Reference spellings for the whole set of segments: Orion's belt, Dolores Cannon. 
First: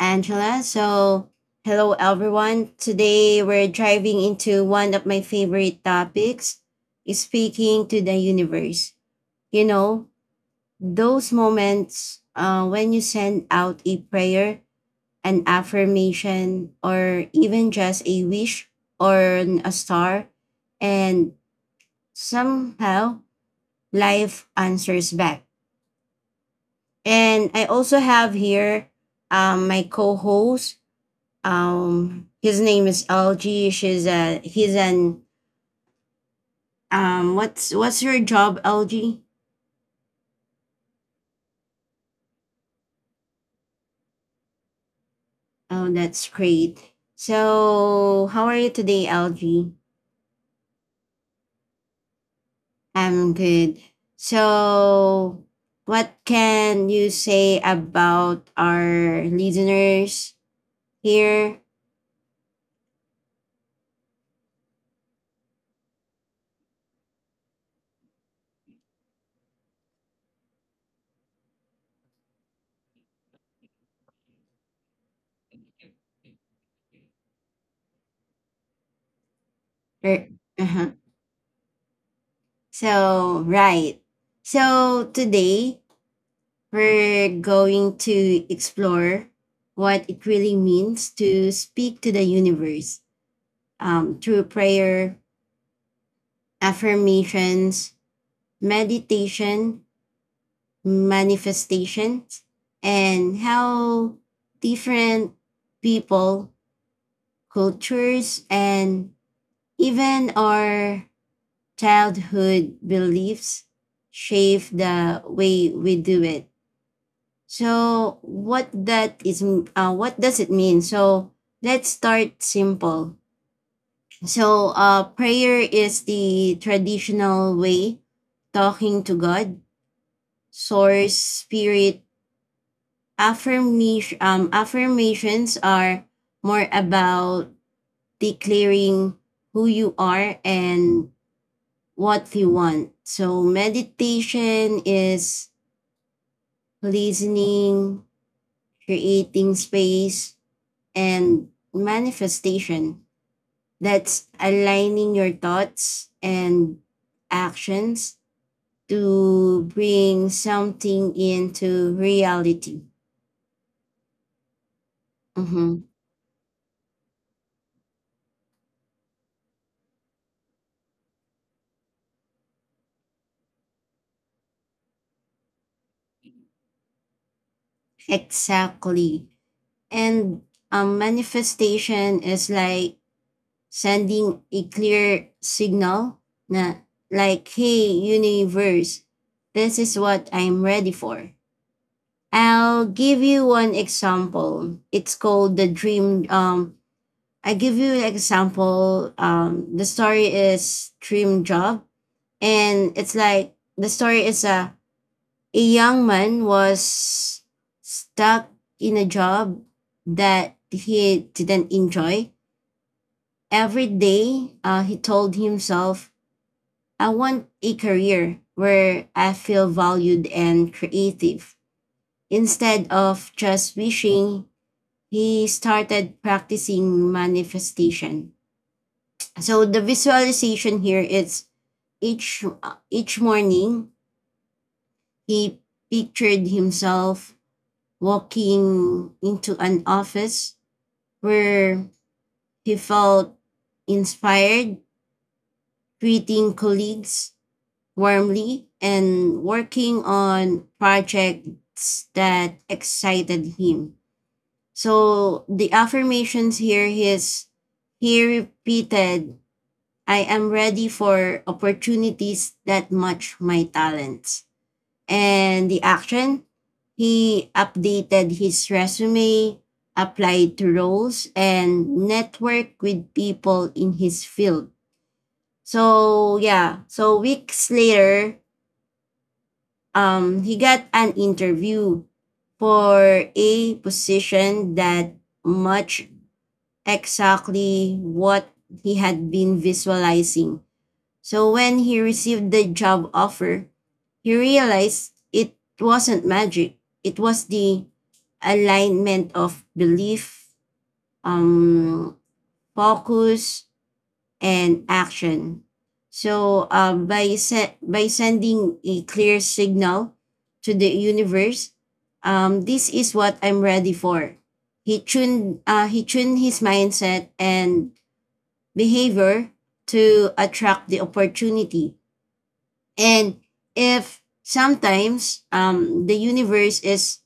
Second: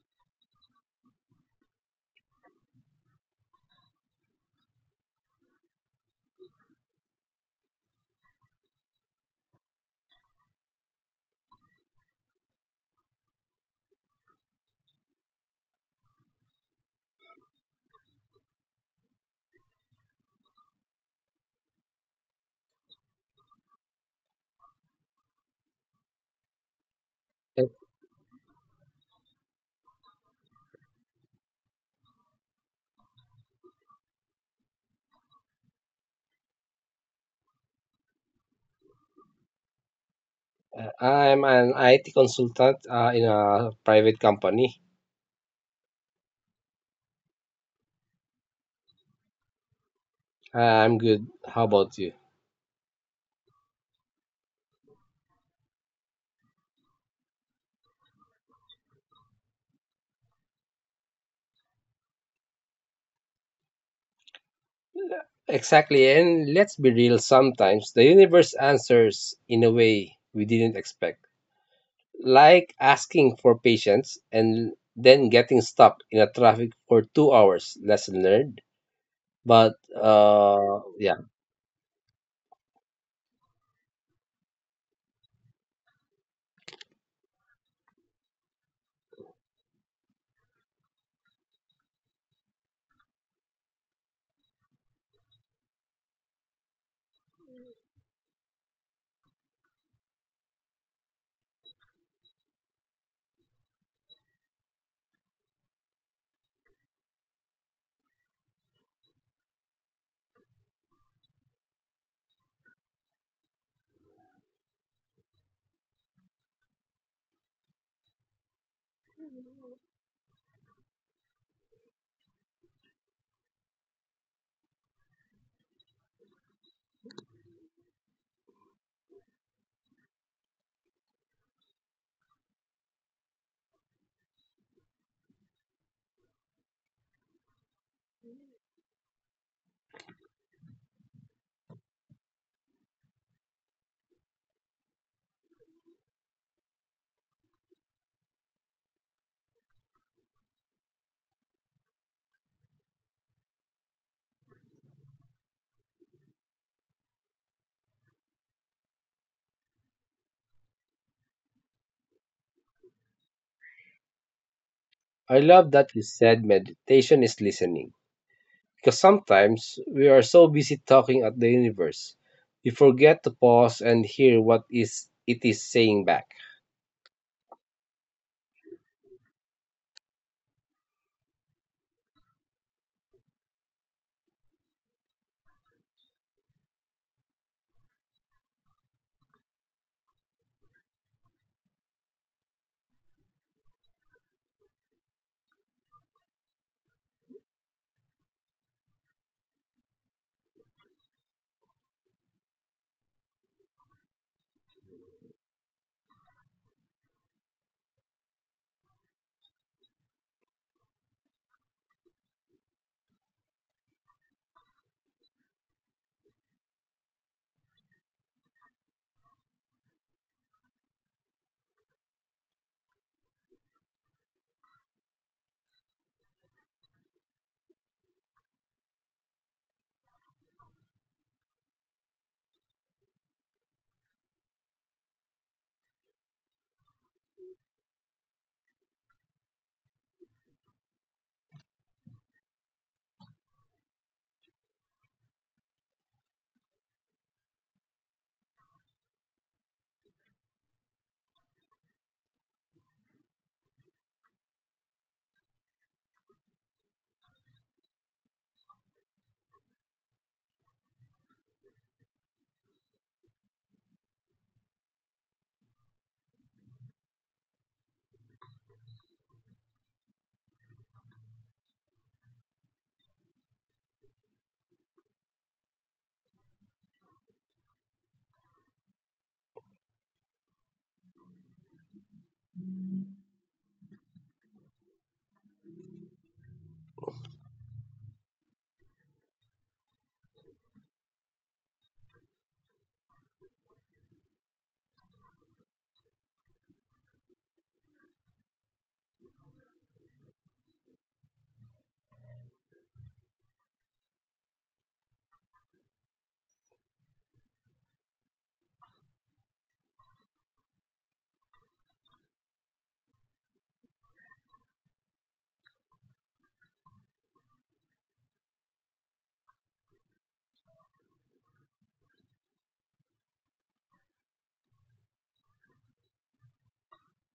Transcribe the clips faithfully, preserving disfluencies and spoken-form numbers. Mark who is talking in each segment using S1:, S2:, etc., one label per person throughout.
S1: Angela. So, hello everyone. Today we're driving into one of my favorite topics, is speaking to the universe. You know, those moments uh, when you send out a prayer, an affirmation, or even just a wish or an- a star, and somehow life answers back. And
S2: Uh,
S1: I also have here um, my co host. Um, his name is L G. She's a He's an um. What's what's your job, L G?
S2: I'm an I T consultant uh, in a private company.
S1: Oh, that's great. So, how are you today, L G?
S2: I'm good. How about you?
S1: I'm good. So, what can you say about our listeners here?
S2: Exactly. And let's be real, sometimes the universe answers in a way we didn't expect, like asking for patience and then getting stuck in a traffic for two hours. Lesson learned. But
S1: Er,
S2: uh,
S1: uh-huh.
S2: yeah,
S1: So, right. So, today we're going to explore what it really means to speak to the universe, um, through prayer, affirmations, meditation, manifestations, and how different people, cultures, and even our childhood beliefs shape the way we do it. So what that is uh, What does it mean? So let's start simple. So uh, prayer is the traditional way talking to God, source, spirit, affirmation um, affirmations are more about declaring who you are and what you want. So meditation is listening, creating space, and manifestation. That's aligning your thoughts and actions to bring something into reality.
S2: I love
S1: Mhm.
S2: that you said meditation is listening. Because sometimes we are so busy talking at the universe, we forget to pause and hear what is it is saying back.
S1: Exactly. And um, manifestation is like sending a clear signal na like, hey, universe, this is what I'm ready for. I'll give you one example. It's called the dream um I give you an example. Um, the story is Dream Job, and it's like the story is a a young man was stuck in a job that he didn't enjoy. Every day, uh, he told himself, "I want a career where I feel valued and creative." Instead of just wishing, he started practicing manifestation. So the visualization here is each uh, each morning he pictured himself walking into an office where he felt inspired, greeting colleagues warmly and working on projects that excited him. So the affirmations here is he repeated, I am ready for opportunities that match my talents. And the action, he updated his resume, applied to roles, and networked with people in his field. So yeah, so weeks later, um, he got an interview for a position that matched exactly what he had been visualizing. So when he received the job offer, he realized it wasn't magic. It was the alignment of belief, um, focus, and action. So uh, by se- by sending a clear signal to the universe, um, this is what I'm ready for. He tuned uh, he tuned his mindset and behavior to attract the opportunity. And if sometimes um, the universe is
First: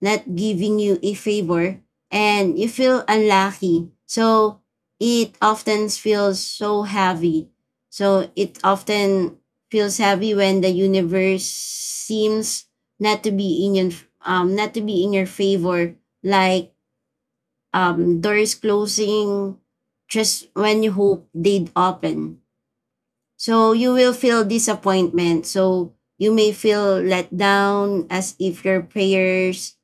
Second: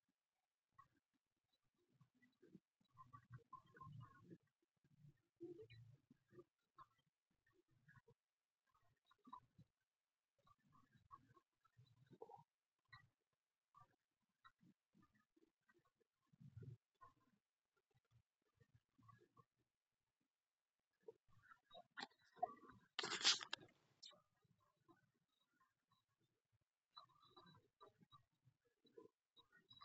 S1: not giving you a favor and you feel unlucky, so it often feels so heavy. So it often feels heavy when the universe seems not to be in your um not to be in your favor, like um doors closing just when you hope they'd open. So you will feel disappointment. So you may feel let down as if your prayers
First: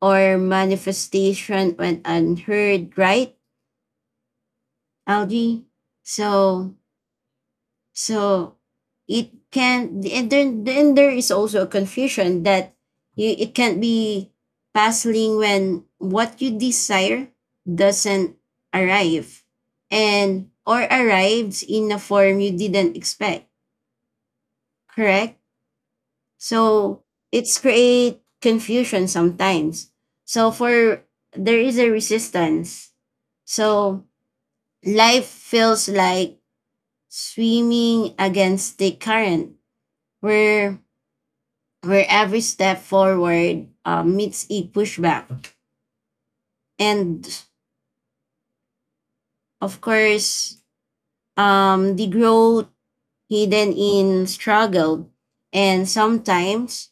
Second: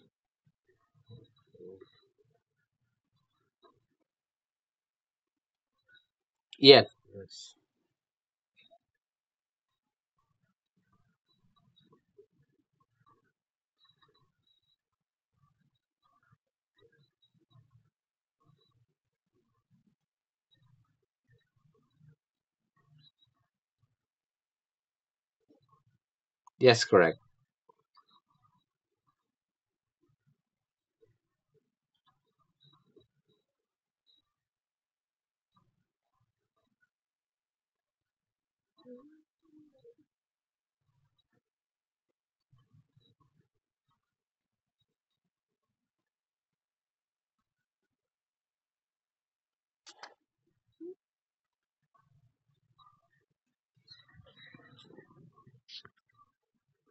S1: or manifestation went unheard, right, Algie? So
S2: Yes. Yes,
S1: so it can and then then there is also a confusion that you it can be puzzling when what you desire doesn't arrive and or arrives in a form you didn't expect, correct.
S2: yes,
S1: So
S2: correct.
S1: it's create confusion sometimes. So for there is a resistance. So life feels like swimming against the current where where every step forward uh, meets a pushback. And of course, um, the growth hidden in struggle and sometimes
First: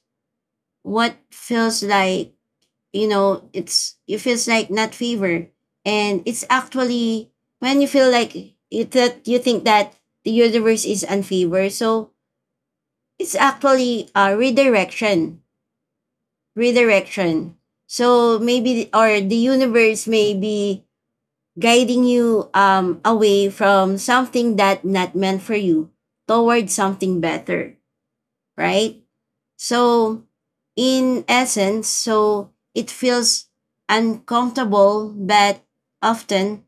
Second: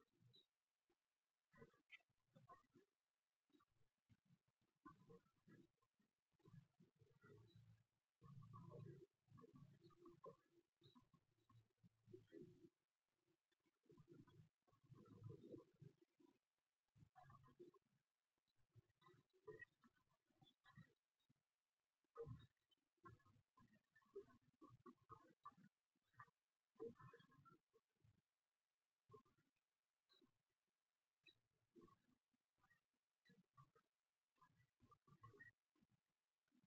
S1: what feels like you know it's it feels like not fever and it's actually when you feel like you that you think that the universe is unfever so it's actually a redirection redirection, so maybe or the universe may be guiding you um away from something that not meant for you towards something better, right? So, in essence, so it feels uncomfortable, but often,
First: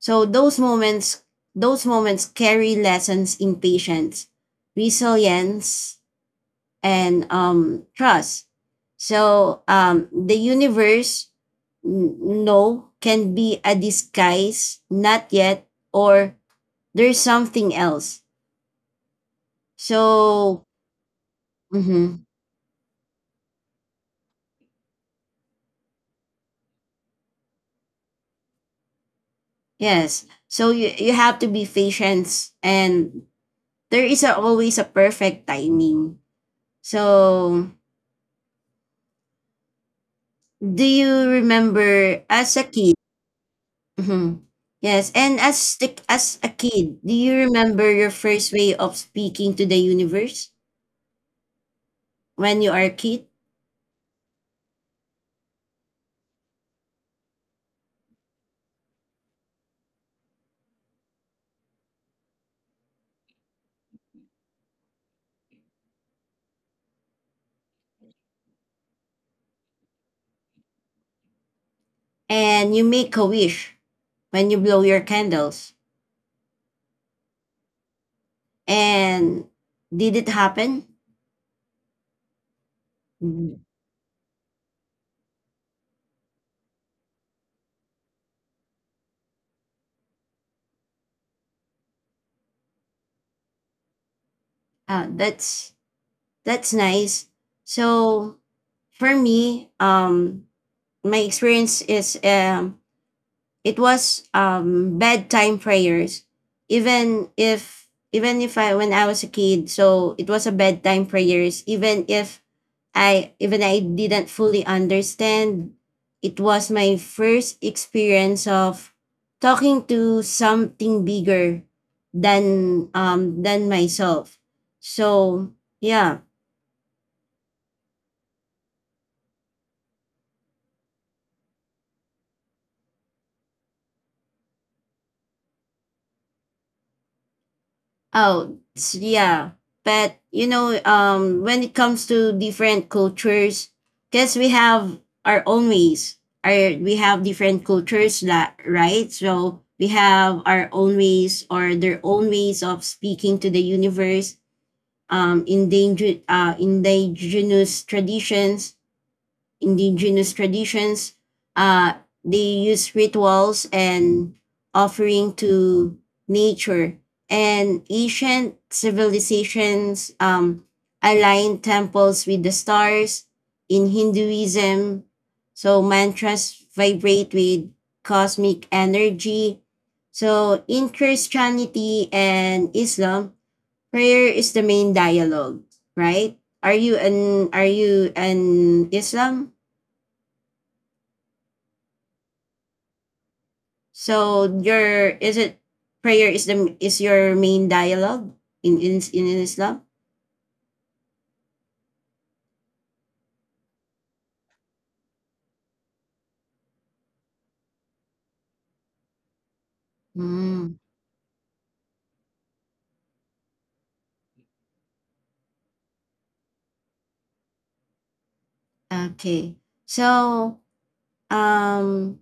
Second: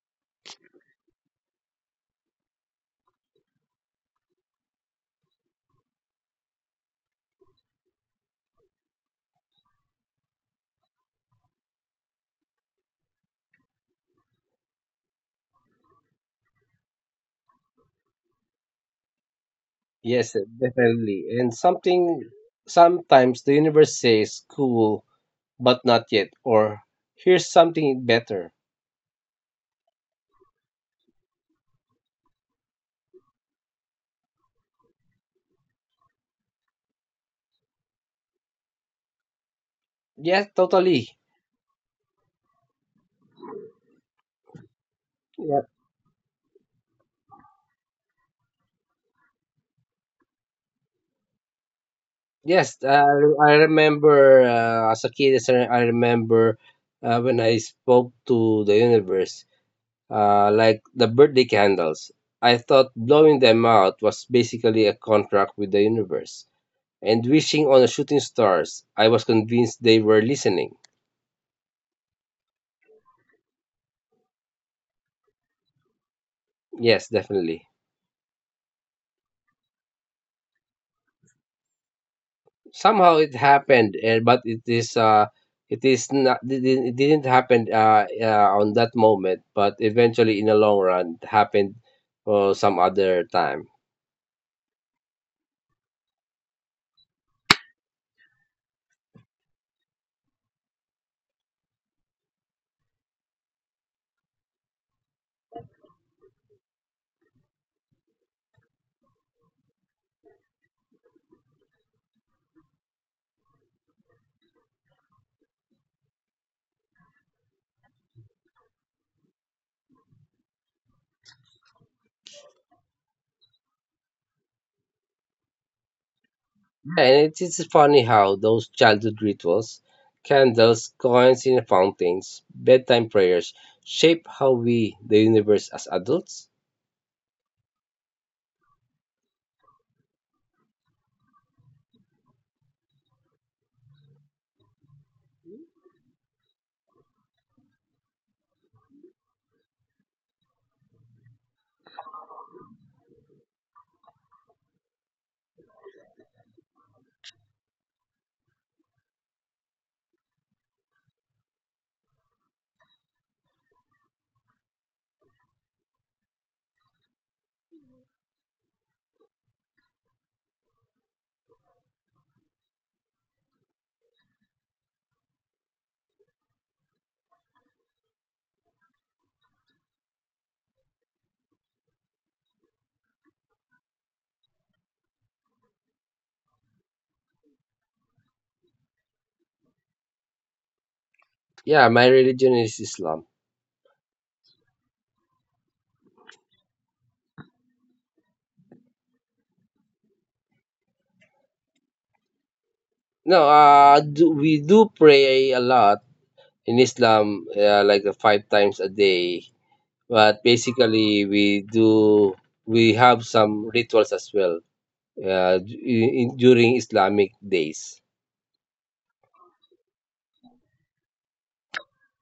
S1: so those moments, those moments carry lessons in patience, resilience, and um, trust. So, um, the universe, n- no, can be a disguise, not yet, or there's something else.
S2: Yes, eh,
S1: So,
S2: definitely. And
S1: mhm.
S2: something sometimes the universe says cool but not yet, or here's something better.
S1: Yes. So you you have to be patient and there is a, always a perfect timing. So
S2: Yes,
S1: do
S2: totally.
S1: you remember as a kid? Mhm. Yes, and
S2: Yeah.
S1: as the, as a kid, do you remember your first way of speaking to the universe when you are
S2: Yes, uh,
S1: a kid
S2: I remember uh, as a kid, as I I remember uh, when I spoke to the universe, uh, like the birthday candles. I thought blowing them out was basically a contract with the universe. And wishing on the shooting stars, I was convinced they were listening.
S1: and you make a wish when you blow your candles
S2: Yes, definitely.
S1: and did it happen?
S2: Somehow it
S1: Mm.
S2: happened uh, but it is uh it is not it didn't it didn't happen uh, uh on that moment, but eventually in the long run it happened uh, some other time.
S1: Ah, that's That's nice. So for me, um, my experience is um, it was um bedtime prayers, even if even if I when I was a kid, so it was a bedtime prayers. Even if I even I didn't fully understand, it was my first experience of talking to something bigger than um than myself. So yeah.
S2: And it is funny how those childhood rituals, candles, coins in fountains, bedtime prayers shape how we the universe as adults.
S1: Oh, s- yeah. But you know, um, when it comes to different cultures, because we have our own ways. Our, we have different cultures that, right. So we have our own ways or their own ways of speaking to the universe. Um, endangered, uh, indigenous traditions Indigenous traditions. Uh, they use rituals and offering to nature. And ancient civilizations um, align temples with the stars. In Hinduism, so mantras vibrate with cosmic energy. So in Christianity and Islam, prayer is the main dialogue, right? Are you an are you an Islam?
S2: Yeah, my religion is Islam.
S1: So your is it prayer is the is your main dialogue in in, in Islam?
S2: No, uh do, we do pray a lot in Islam, uh, like uh, five times a day, but
S1: Mm,
S2: basically we do, we have some rituals as well, uh, d- in, during Islamic days.
S1: okay. So um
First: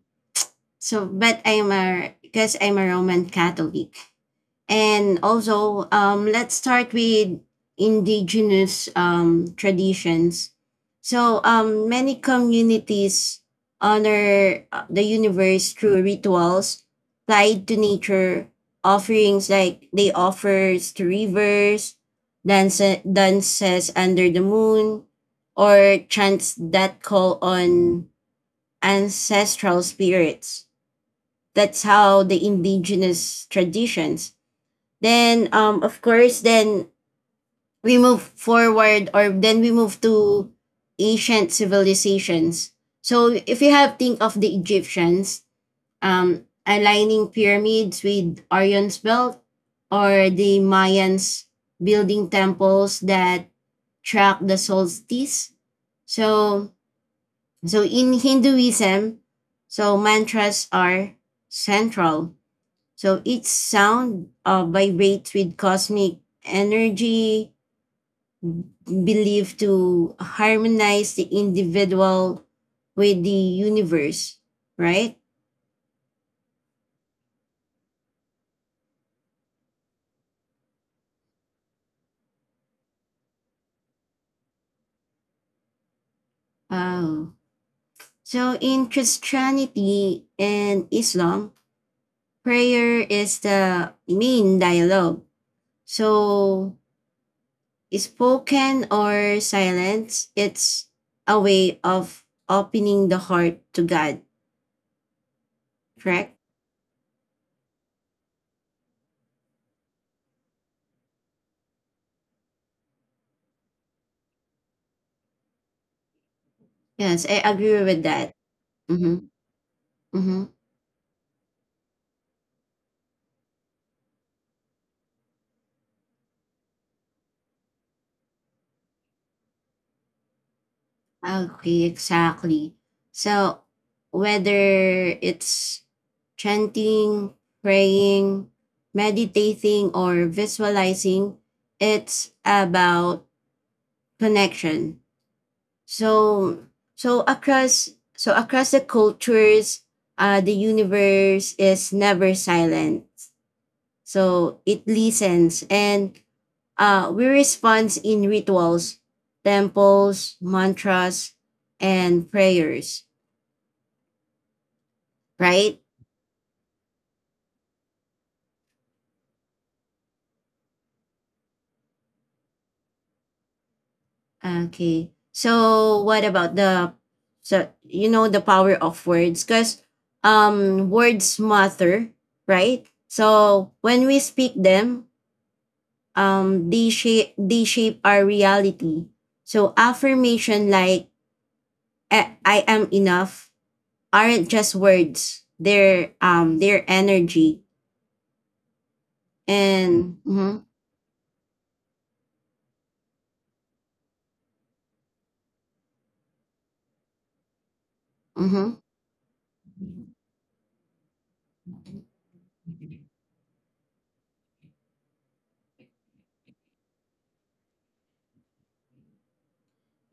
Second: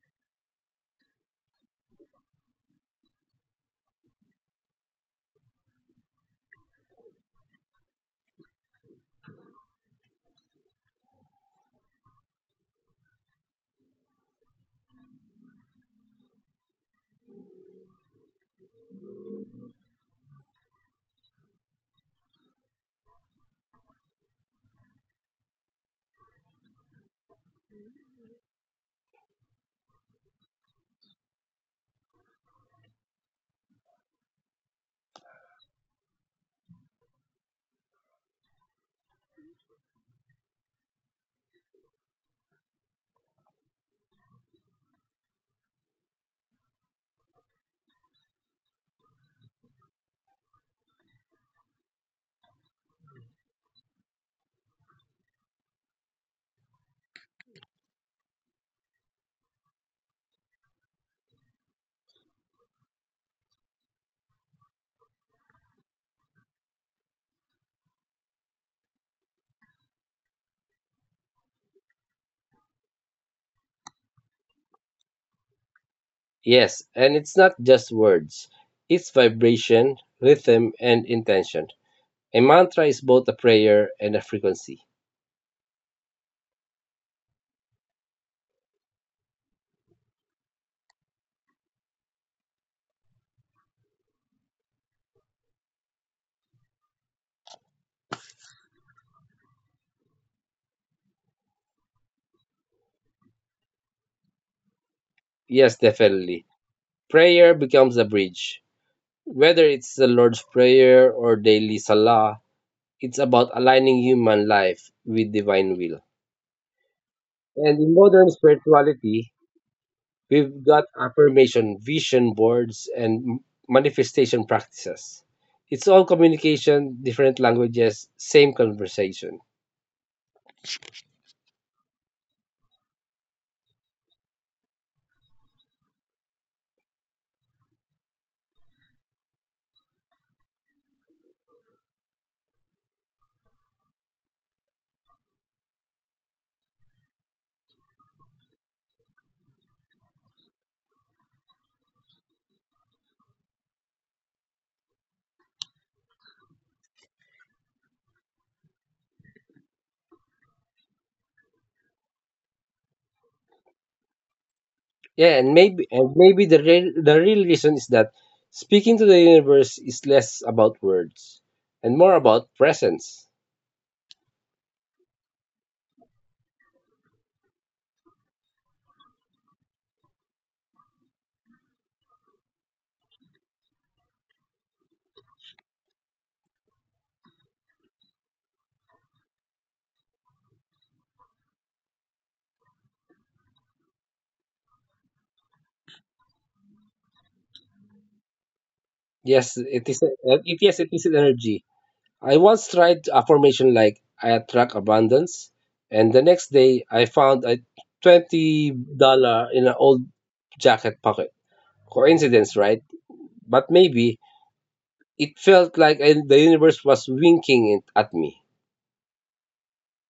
S1: so but I'm a because I'm a Roman Catholic. And also, um, let's start with indigenous um, traditions. So, um, many communities honor uh, the universe through rituals tied to nature, offerings like they offers to rivers, dance, dances under the moon, or chants that call on ancestral spirits. That's how the indigenous traditions then um of course then we move forward or then we move to ancient civilizations. So if you have think of the Egyptians, um aligning pyramids with Orion's belt or the Mayans building temples that track the solstice. So so in Hinduism, so mantras are central, so each sound uh, vibrates with cosmic energy believed to harmonize the individual with the universe, right?
S2: Yes, and it's not just words, it's vibration, rhythm and intention. A mantra is both a prayer and a frequency.
S1: Oh. So in Christianity and Islam, prayer is the main dialogue. So spoken or silence, it's a way of opening the heart to God,
S2: Yes,
S1: correct?
S2: definitely. Prayer becomes a bridge, whether it's the Lord's prayer or daily salah. It's about aligning human life with divine will.
S1: Yes, I
S2: And
S1: agree
S2: in
S1: with
S2: modern
S1: that. Mhm.
S2: spirituality,
S1: Mhm.
S2: we've got affirmation, vision boards, and m- manifestation practices. It's all communication, different languages, same conversation.
S1: Okay, exactly. So, whether it's chanting, praying, meditating, or visualizing, it's about connection. So, so across so across the cultures, uh, the universe is never silent. So it listens, and uh, we respond in rituals, temples, mantras, and prayers,
S2: Yeah, and
S1: right?
S2: maybe and maybe the real, the real reason is that speaking to the universe is less about words and more about presence.
S1: Okay. So what about the so you know the power of words, because um words matter, right? So when we speak them, um they shape they shape our reality. So affirmation like I, I am enough aren't just words. They're um they're energy
S2: Yes, it is.
S1: and
S2: Uh, It
S1: mhm.
S2: yes, it is an energy. I once tried affirmation like I attract abundance, and the next day I found a twenty
S1: Mm-hmm.
S2: dollar in an old jacket pocket. Coincidence, right? But maybe it felt like I, the universe was winking it at me.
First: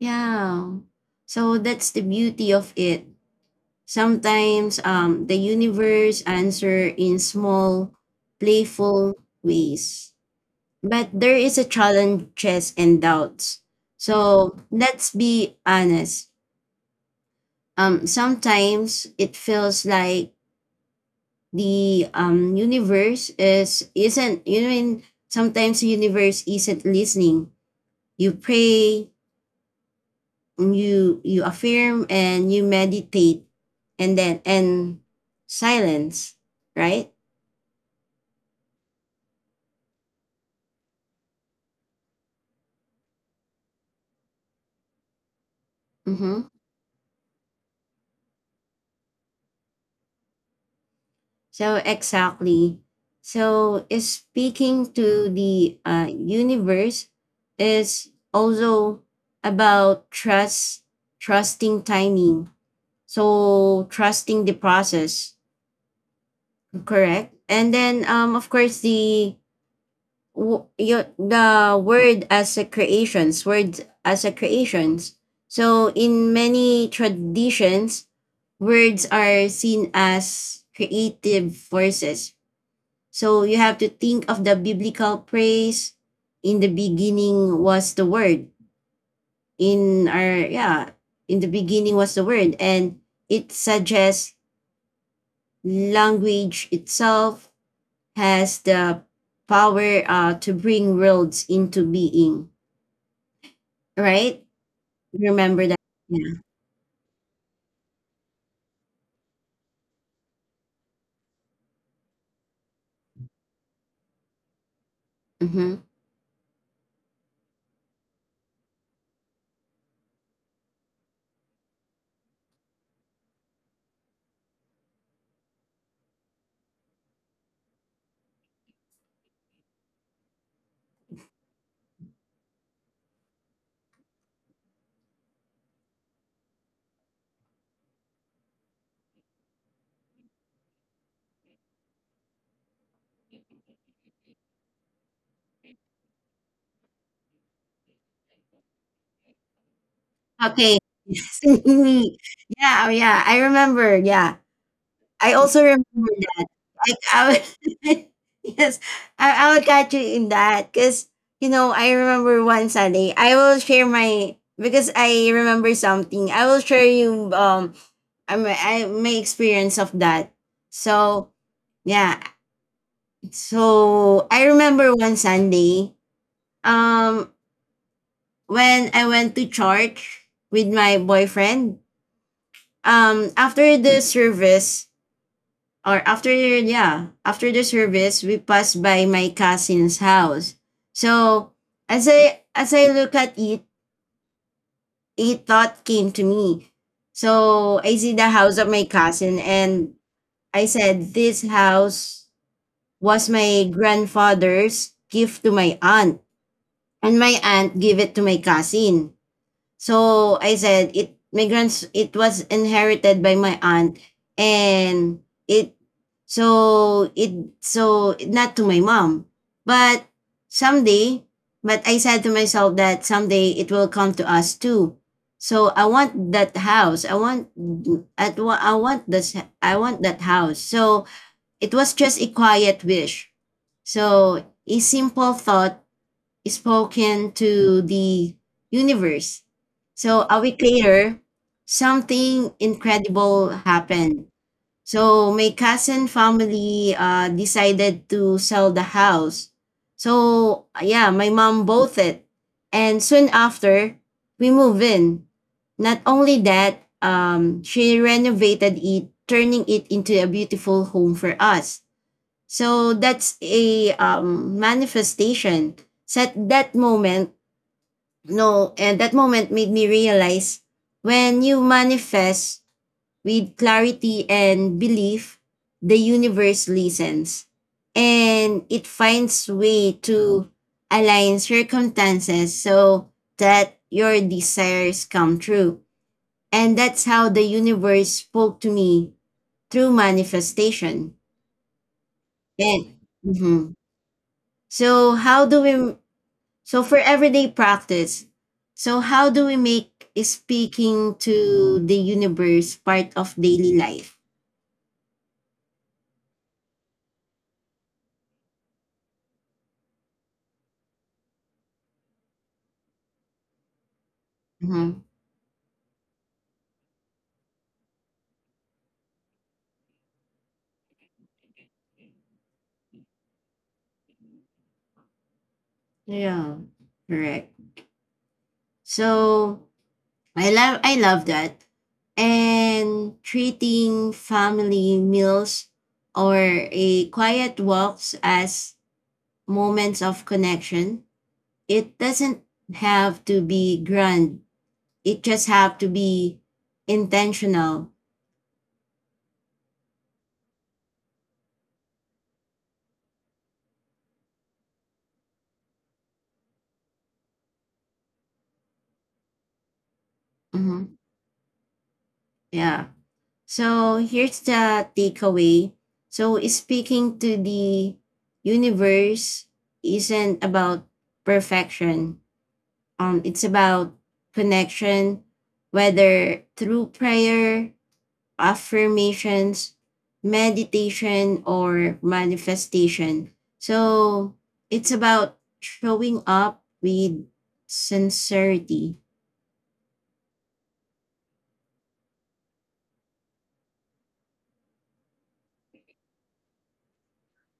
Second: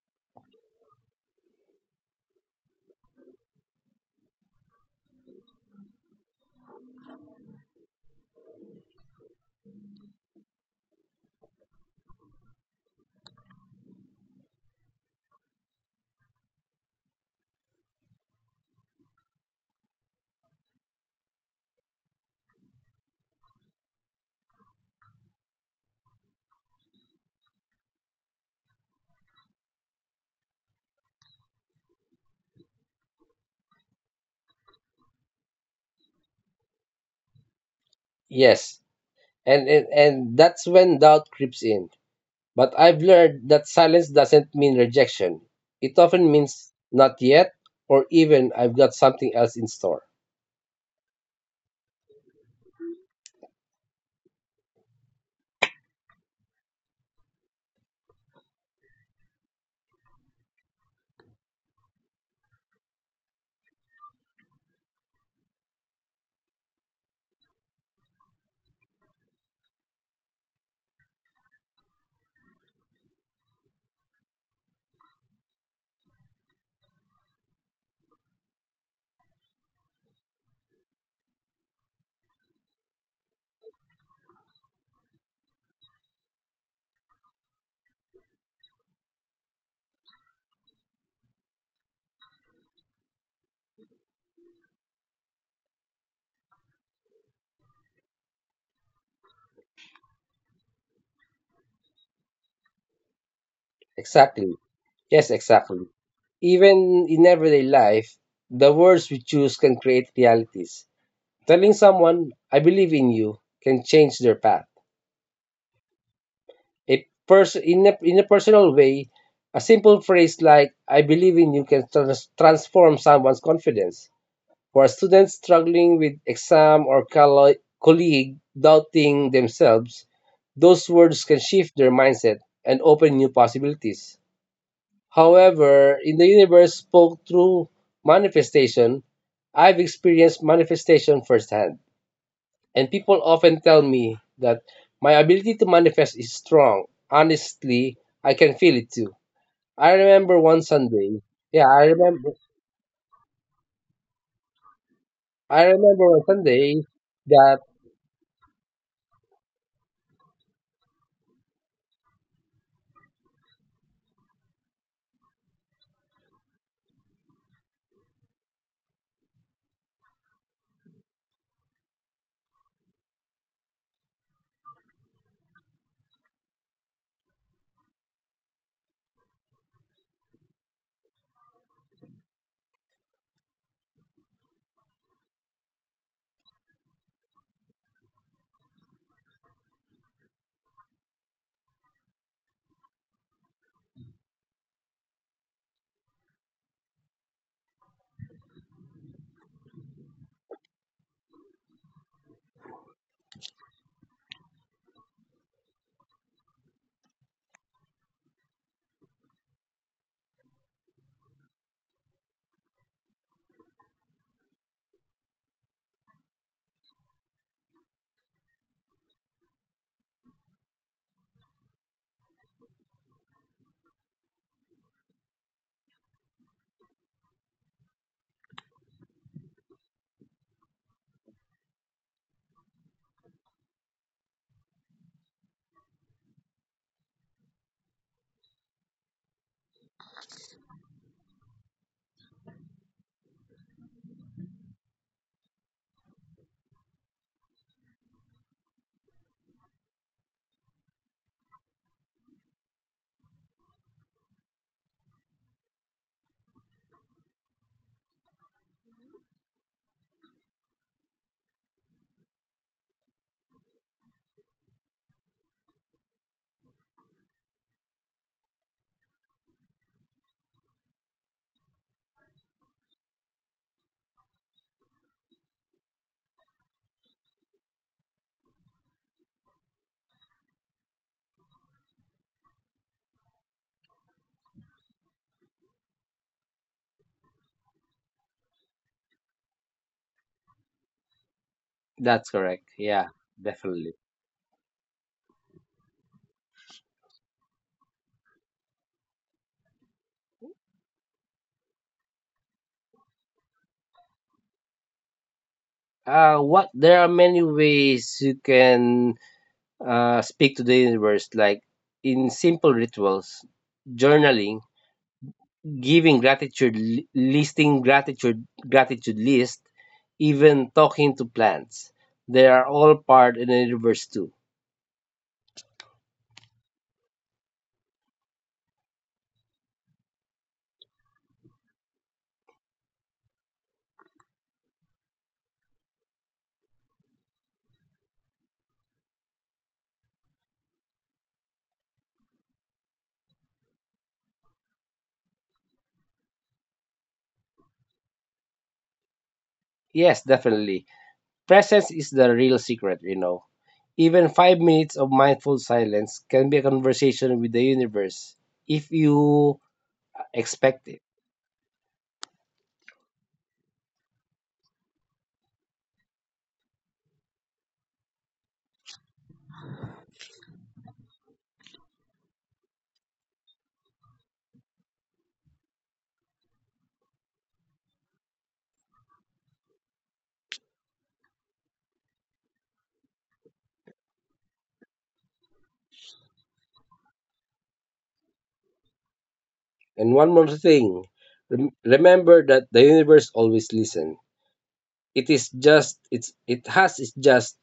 S1: Yeah. So that's the beauty of it. Sometimes um, the universe answer in small, playful ways. But there is a challenges and doubts. So let's be honest. Um, sometimes it feels like the um, universe is isn't you know, I sometimes the universe isn't listening. You pray, you you affirm and you meditate and then and silence, right.
S2: Yes, and, and and that's when doubt creeps in. But I've learned that silence doesn't mean rejection. It often
S1: Mm-hmm.
S2: means not yet, or even I've got something else in store.
S1: So exactly, so is speaking to the uh, universe is also about trust, trusting timing, so trusting the process, correct. And then um of course the w- you, the word as a creations, words as a creations, so in many traditions words are seen as creative forces, so you have to think of the biblical praise, in the beginning was the word, in our yeah, in the beginning was the word, and it suggests language itself has the power uh, to bring worlds into being. Right?
S2: Exactly. Yes,
S1: Remember that?
S2: exactly.
S1: Yeah.
S2: Even in everyday life, the words we choose can create realities. Telling someone I believe in you can change their path.
S1: Mhm.
S2: A pers- in, a, In a personal way, a simple phrase like, I believe in you can trans- transform someone's confidence. For a student struggling with exam or collo- colleague doubting themselves, those words can shift their mindset and open new possibilities. However, in the universe spoke through manifestation, I've experienced manifestation firsthand. And people often tell me that my ability to manifest is strong. Honestly, I can feel it too. I remember one
S1: Okay.
S2: Sunday. Yeah, I remember.
S1: Yeah, oh, yeah, I remember, yeah. I
S2: I
S1: also
S2: remember
S1: remember
S2: one
S1: that.
S2: Sunday
S1: Like, I would
S2: that.
S1: Yes, I I would catch you in that. Cause you know, I remember one Sunday, I will share my because I remember something. I will share you um I my I my experience of that. So, yeah. So, I remember one Sunday, um when I went to church with my boyfriend, um, after the service or after yeah, after the service, we passed by my cousin's house. So as I as I look at it, a thought came to me. So I see the house of my cousin, and I said, "This house was my grandfather's gift to my aunt, and my aunt gave it to my cousin." So I said it migrants it was inherited by my aunt and it so it so not to my mom. But someday but I said to myself that someday it will come to us too. So I want that house. I want at I want this I want that house. So it was just a quiet wish. So a simple thought spoken to the universe. So a week later, something incredible happened. So my cousin family uh, decided to sell the house. So yeah, my mom bought it, and soon after we moved in. Not only that, um, she renovated it, turning it into a beautiful home for us. So that's a um, manifestation. So at that moment, no, and that moment made me realize when you manifest with clarity and belief, the universe listens and it finds way to align circumstances so that your desires come true. And that's how the universe spoke to me through manifestation.
S2: That's correct.
S1: And
S2: Yeah,
S1: mhm.
S2: definitely.
S1: So how do we so for everyday practice, so how do we make speaking to the universe part of daily life?
S2: Uh, what there are many ways you can uh, speak to the universe, like in simple rituals, journaling,
S1: Mhm.
S2: giving gratitude, li- listing gratitude, gratitude list, even talking to plants. They are all part in the universe too.
S1: Yeah. Correct. So I love I love that. And treating family meals or a quiet walks as moments of connection. It doesn't have to be grand. It just have to be intentional.
S2: Yes, definitely. Presence is the real secret, you know. Even five minutes of mindful silence can be a conversation with the universe if you expect
S1: Mm-hmm.
S2: it.
S1: Yeah. So here's the takeaway. So speaking to the universe isn't about perfection. Um, it's about connection, whether through prayer, affirmations, meditation, or manifestation. So it's about showing up with sincerity.
S2: And one more thing, rem- remember that the universe always listens. It is just it's it has its just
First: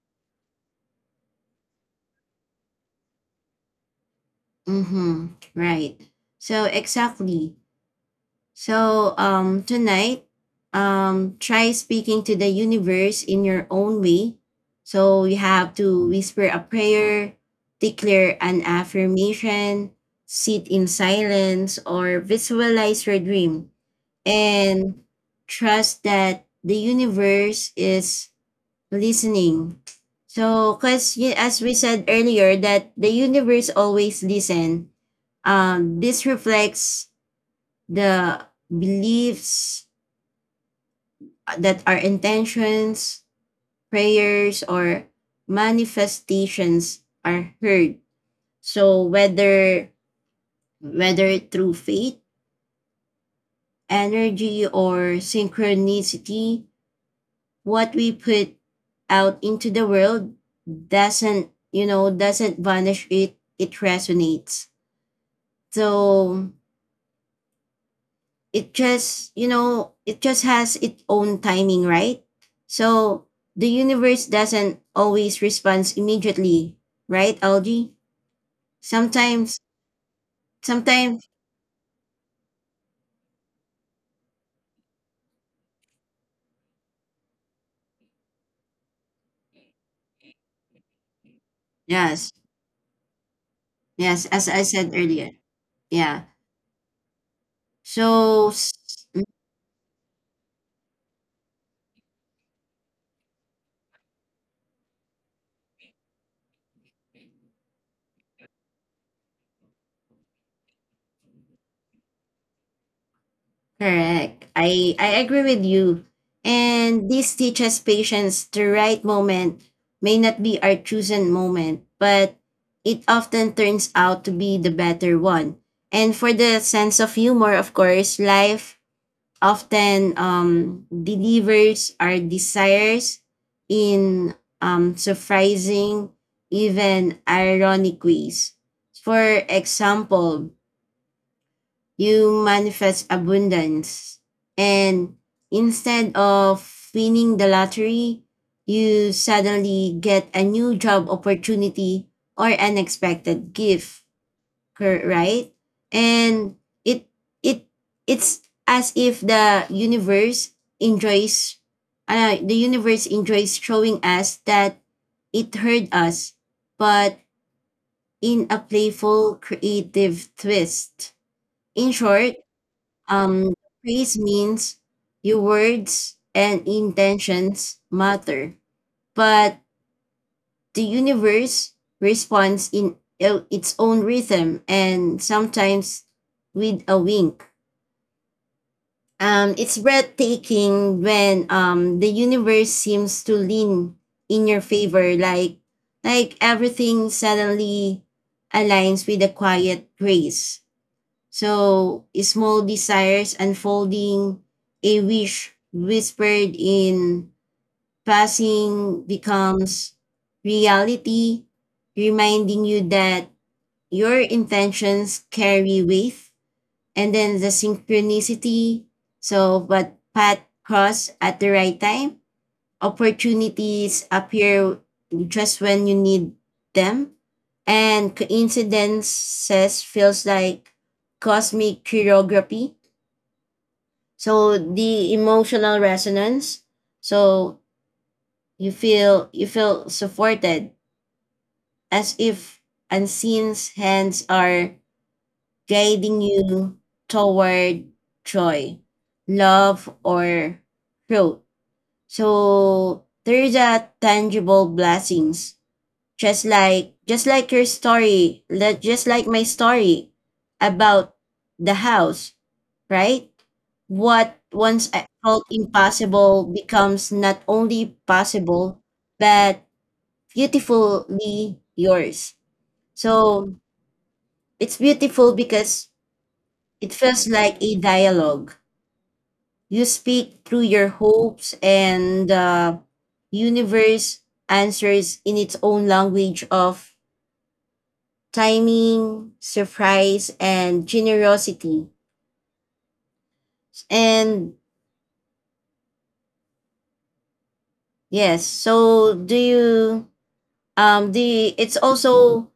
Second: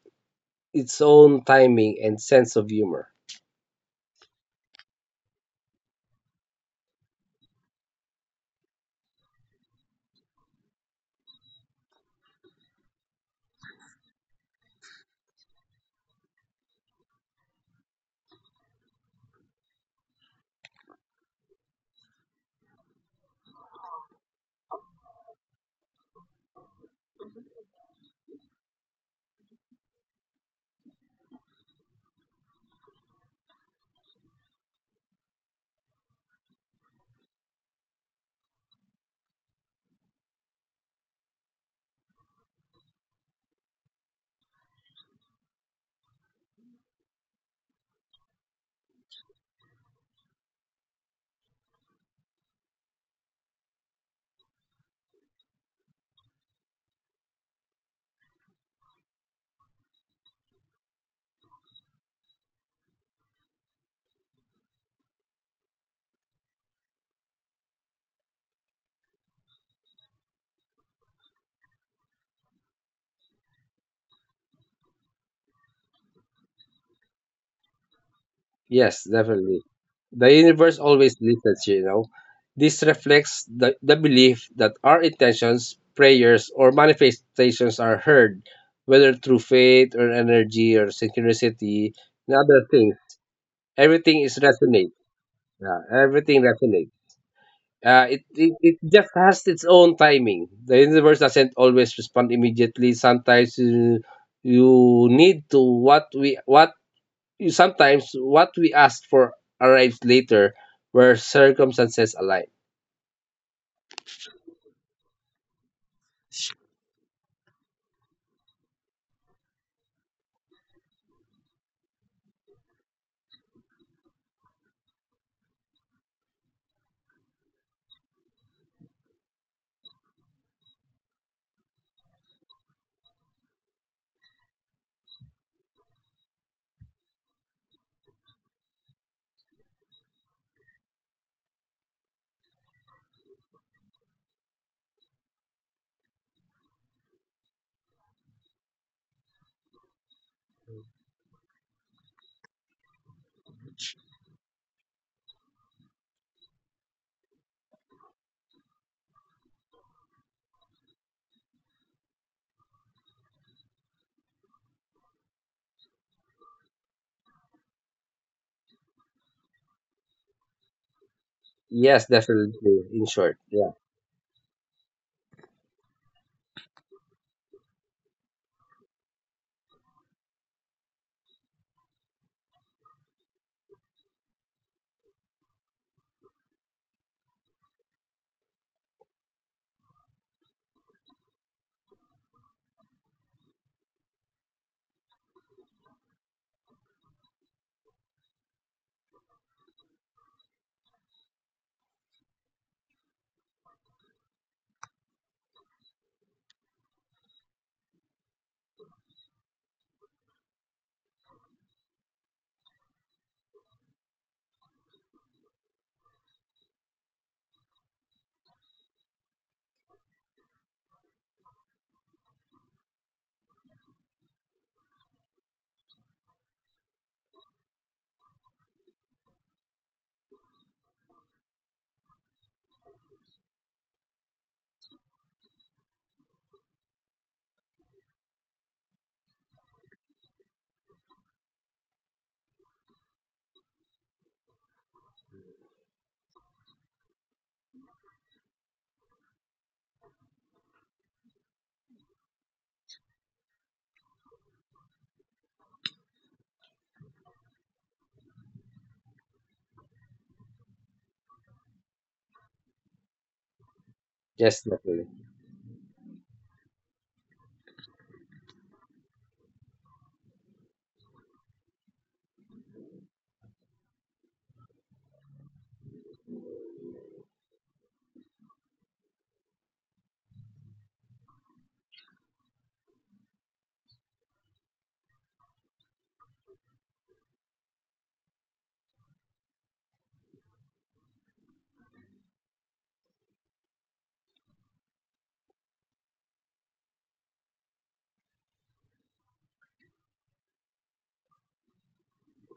S2: its own timing and sense of humor.
S1: Mm-hmm. Right. So exactly. So um, tonight, um, try speaking to the universe in your own way. So you have to whisper a prayer, declare an affirmation, sit in silence, or visualize your dream. And trust that the universe is listening. So, because as we said earlier, that the universe always listen, um, this reflects the beliefs that our intentions, prayers, or manifestations are heard. So whether whether through faith, energy, or synchronicity, what we put out into the world doesn't you know doesn't vanish, it it resonates. So it just you know it just has its own timing, right? So the universe doesn't always respond immediately, right, Algie?
S2: Yes, definitely.
S1: Sometimes,
S2: The universe always
S1: sometimes,
S2: listens, you know. This reflects the, the belief that our intentions, prayers, or manifestations are heard, whether through faith or energy or synchronicity
S1: yes.
S2: and other things. Everything
S1: Yes,
S2: is
S1: as I said
S2: resonate.
S1: earlier.
S2: Yeah,
S1: Yeah.
S2: everything resonates. Uh, it,
S1: so
S2: it,
S1: s-
S2: it just has its own timing. The universe doesn't always respond immediately. Sometimes you, you need to what we what Sometimes what we ask for arrives later where circumstances align.
S1: Correct. I I agree with you. And this teaches patience, the right moment may not be our chosen moment, but it often turns out to be the better one. And for the sense of humor, of course, life often um, delivers our desires in um, surprising, even ironic ways. For example, you manifest abundance. And instead of winning the lottery, you suddenly get a new job opportunity or unexpected gift, cor- right? And it it it's as if the universe enjoys, uh, the universe enjoys showing us that it heard us, but in a playful, creative twist. In
S2: Yes,
S1: short,
S2: definitely. In short,
S1: um,
S2: yeah,
S1: praise means your words and intentions matter, but the universe responds in i- its own rhythm and sometimes with a wink. Um, it's breathtaking when um the universe seems to lean in your favor, like like everything suddenly aligns with a quiet grace. So, small desires unfolding, a wish whispered in passing becomes reality, reminding you that your intentions carry weight. And then the synchronicity, so but path cross at the right time. Opportunities appear just when you need them, and coincidences feels like cosmic choreography. So the emotional resonance. So you feel you feel supported as if unseen hands are guiding you toward joy, love, or growth. So there is a tangible blessings, just like just like your story li- just like my story about the house, right? What
S2: yes,
S1: once I
S2: definitely.
S1: felt impossible becomes not only possible but beautifully yours. So it's beautiful because it feels like a dialogue, you speak through your hopes and the universe answers in its own language of timing, surprise, and generosity. And yes, so do you um do it's also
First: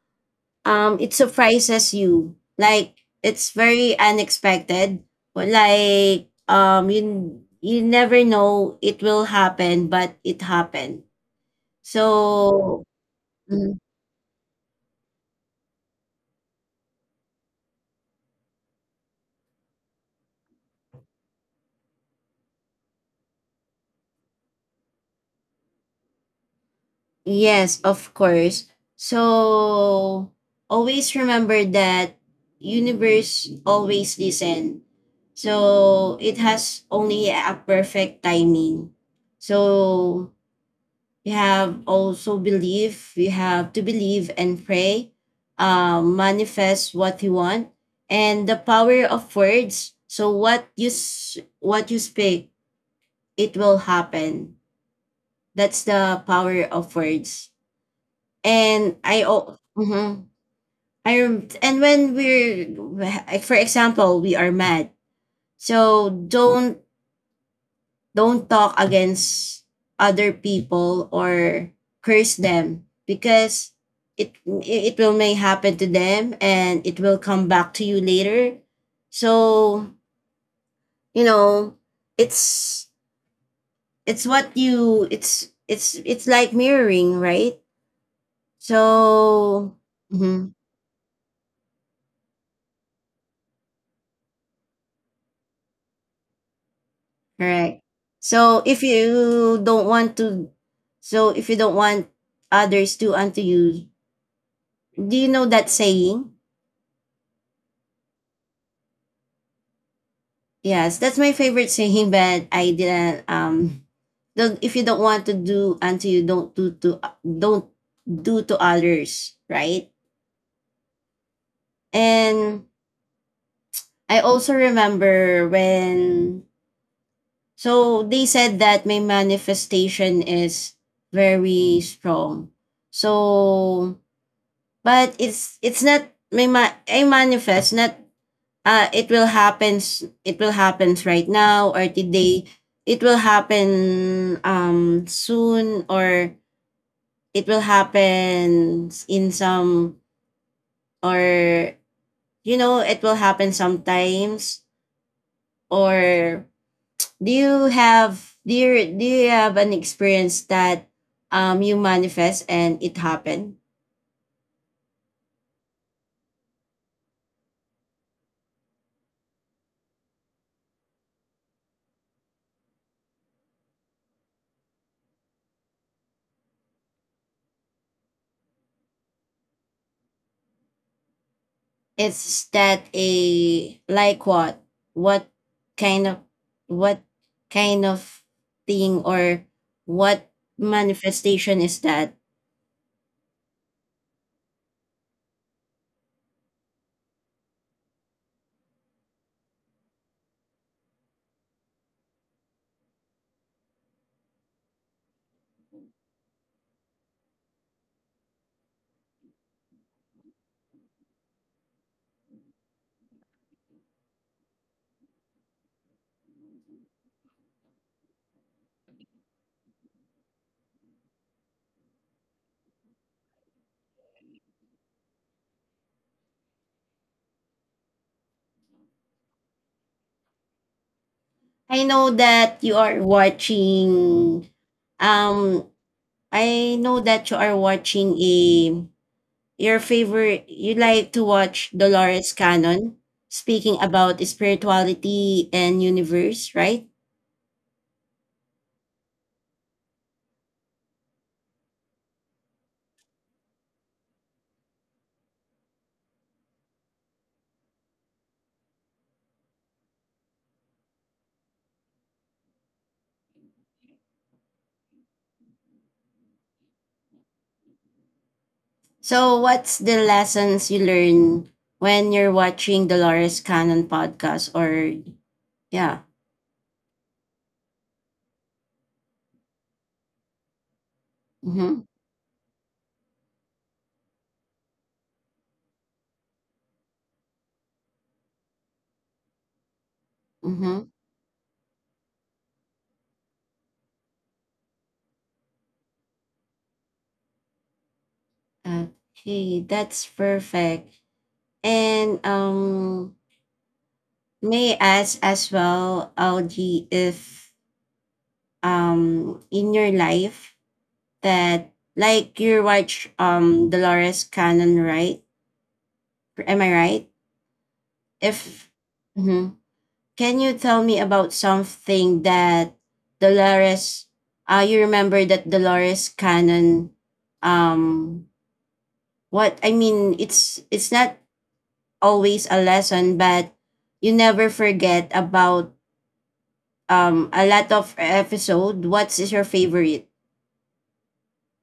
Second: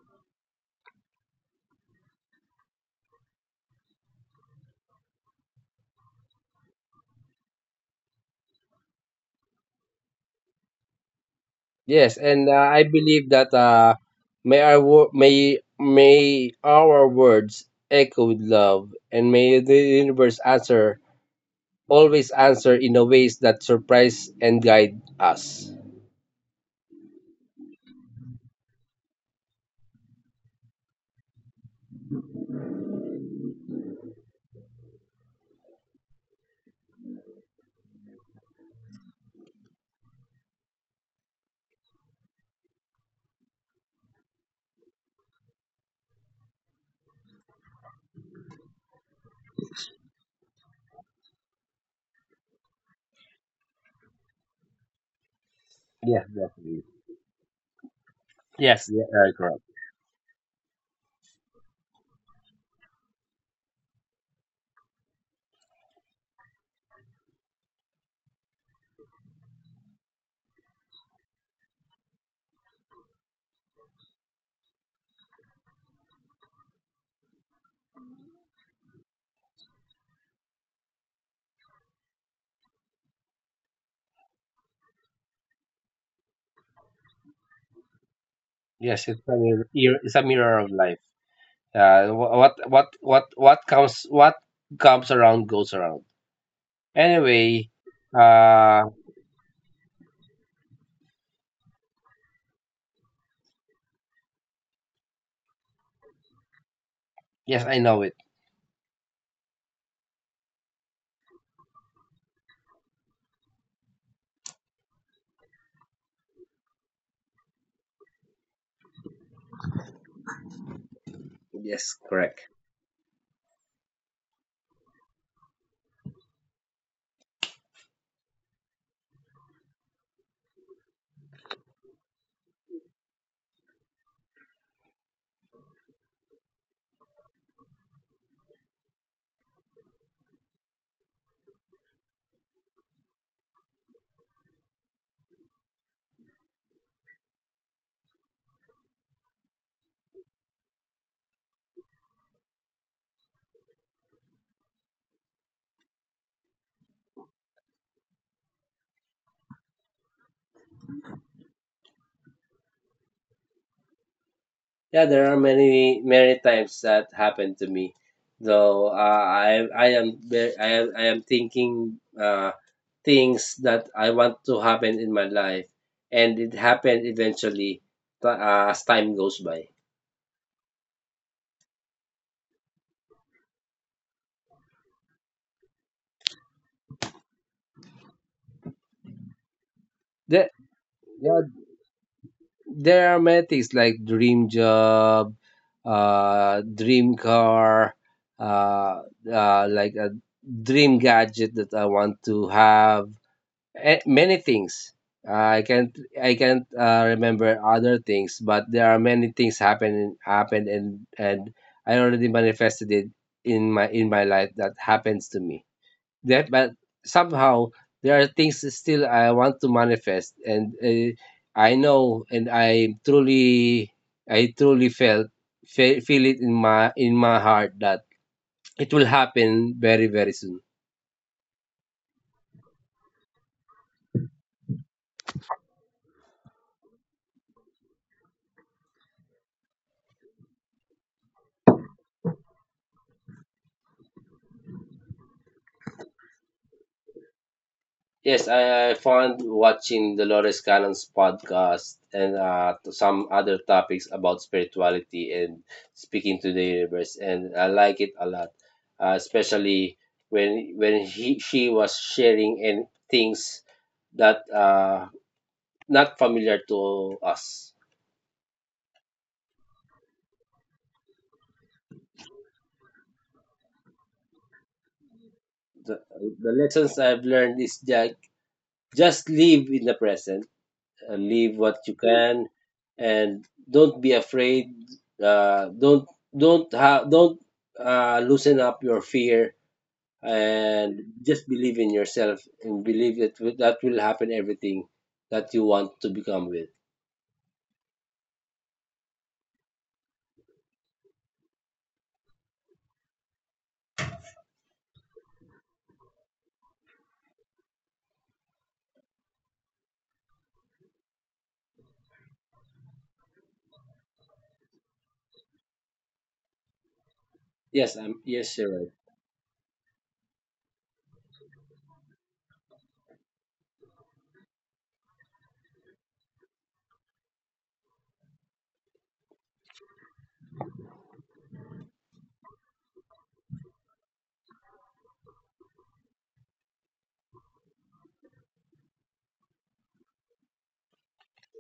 S1: um it surprises you. Like it's very unexpected. But like um you you never know it will happen, but it happened.
S2: Yes, and uh, I
S1: So
S2: believe that
S1: mm.
S2: uh, may our wo- may may our words echo with love, and may the universe answer always answer in a ways that surprise and guide us.
S1: Yes, of course. So always remember that universe always listen. So it has only a perfect timing. So you have also believe, you have to believe and pray, um, manifest what you want and the power of words. So what you s- what you speak, it will happen. That's the
S2: Yes,
S1: power
S2: definitely.
S1: of words.
S2: Yes,
S1: And
S2: yeah,
S1: I
S2: right,
S1: oh,
S2: correct.
S1: mhm. I rem- and when we're, like, for example, we are mad. So don't don't talk against other people or curse them because it it will may happen to them and it will come back to you later. So you know, it's it's what you it's it's it's like mirroring, right?
S2: Yes, it's a mirror.
S1: So.
S2: It's a
S1: Mhm.
S2: mirror of life. Uh, wh- what what what what comes what comes around goes around. Anyway,
S1: Correct. So
S2: uh,
S1: if you don't want to, so if you don't want others to unto you, do you know that saying?
S2: yes, I know it.
S1: Yes, that's my favorite saying, but I didn't. Um, don't, if you don't want to do unto you, don't do to don't do to others, right?
S2: Yes, correct.
S1: And I also remember when, so they said that my manifestation is very strong. So but it's it's not, may ma- I manifest, not, uh it will happen, it will happens right now or today, it will happen um soon, or it will happen in some, or you know, it will happen sometimes, or do you have do you, do you have an experience that um you manifest and it happened?
S2: Yeah, there are many many times that happened to me. Though uh, I I am ve- I am I am thinking uh, things that I want to happen in my life, and it happened eventually t- uh, as time goes by.
S1: Is that a, like what? What kind of, what kind of thing, or what
S2: The, yeah,
S1: manifestation is that?
S2: There are many things like dream job, uh, dream car, uh, uh, like a dream gadget that I want to have. Eh, Many things. I can't I can't uh, remember other things, but there are many things happened happened and and I already manifested it in my in my life that happens to me that, but somehow there are things that still I want to manifest, and uh, I know and I truly i truly felt fe- feel it in my in my heart that it will happen very very soon.
S1: I know that you are watching um I know that you are watching, a, your favorite, you like to watch Dolores Cannon speaking about spirituality and universe, right?
S2: Yes, I I found watching Dolores Cannon's podcast and uh, to some other topics about spirituality and speaking to the universe, and I like it a lot, uh, especially when when he she was sharing and things that uh not familiar to us.
S1: So, what's the lessons you learn when you're watching Dolores Cannon podcast? Or yeah,
S2: The, the lessons I've learned is that just live in the present. Uh, leave what
S1: mm-hmm,
S2: you can, and don't be afraid, uh, don't don't ha- don't uh, loosen up your fear
S1: mm-hmm.
S2: and just believe in yourself and believe that wi- that will happen everything that you want to become with.
S1: Okay, that's perfect. And um, may I ask as well, Algie, if um in your life that, like you watch um Dolores Cannon, right? Am I right?
S2: Yes I'm yes
S1: If
S2: you're right.
S1: mm-hmm. Can you tell me about something that Dolores, uh you remember that Dolores Cannon, um what I mean, it's it's not always a lesson but you never forget about, um a lot of episode, what is your favorite?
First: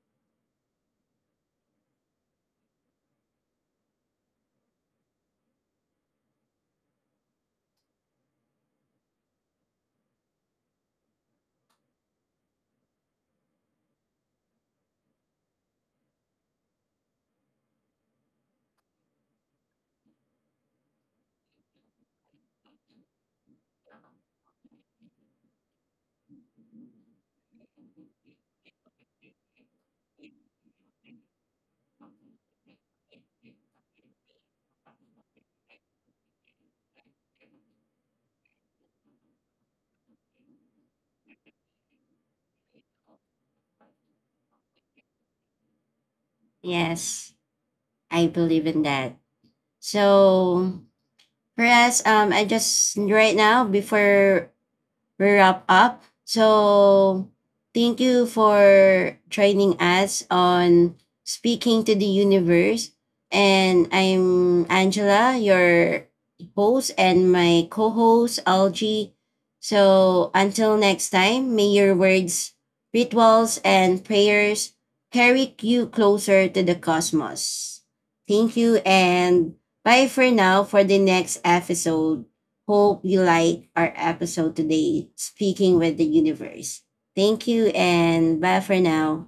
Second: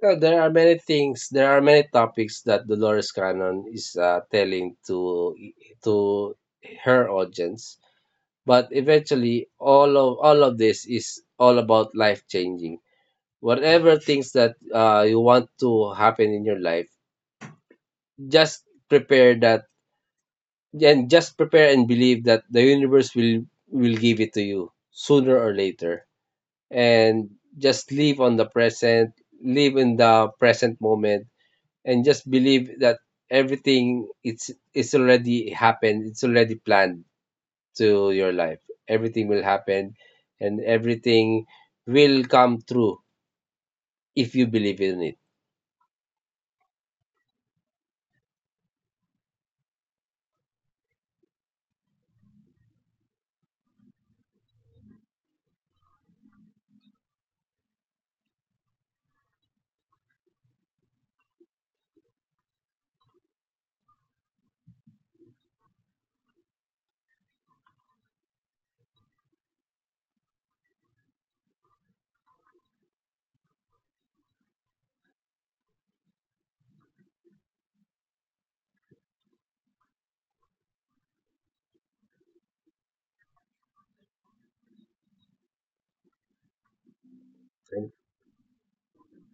S2: Uh, there are many things there are many topics that Dolores Cannon is uh, telling to to her audience, but eventually all of all of this is all about life changing. Whatever things that uh, you want to happen in your life, just prepare that, and just prepare and believe that the universe will will give it to you sooner or later, and just live on the present, live in the present moment, and just believe that everything, it's it's already happened, it's already planned to your life. Everything will happen, and everything will come true if you believe in it.
S1: Yes, I believe in that. So for us, um I just right now, before we wrap up. So thank you for joining us on Speaking to the Universe. And I'm Angela, your host, and my co host, Algie. So until next time, may your words, rituals, and prayers carry you closer to the cosmos. Thank you, and bye for now for the next episode. Hope you like our episode today, Speaking with the Universe. Thank you and bye for now.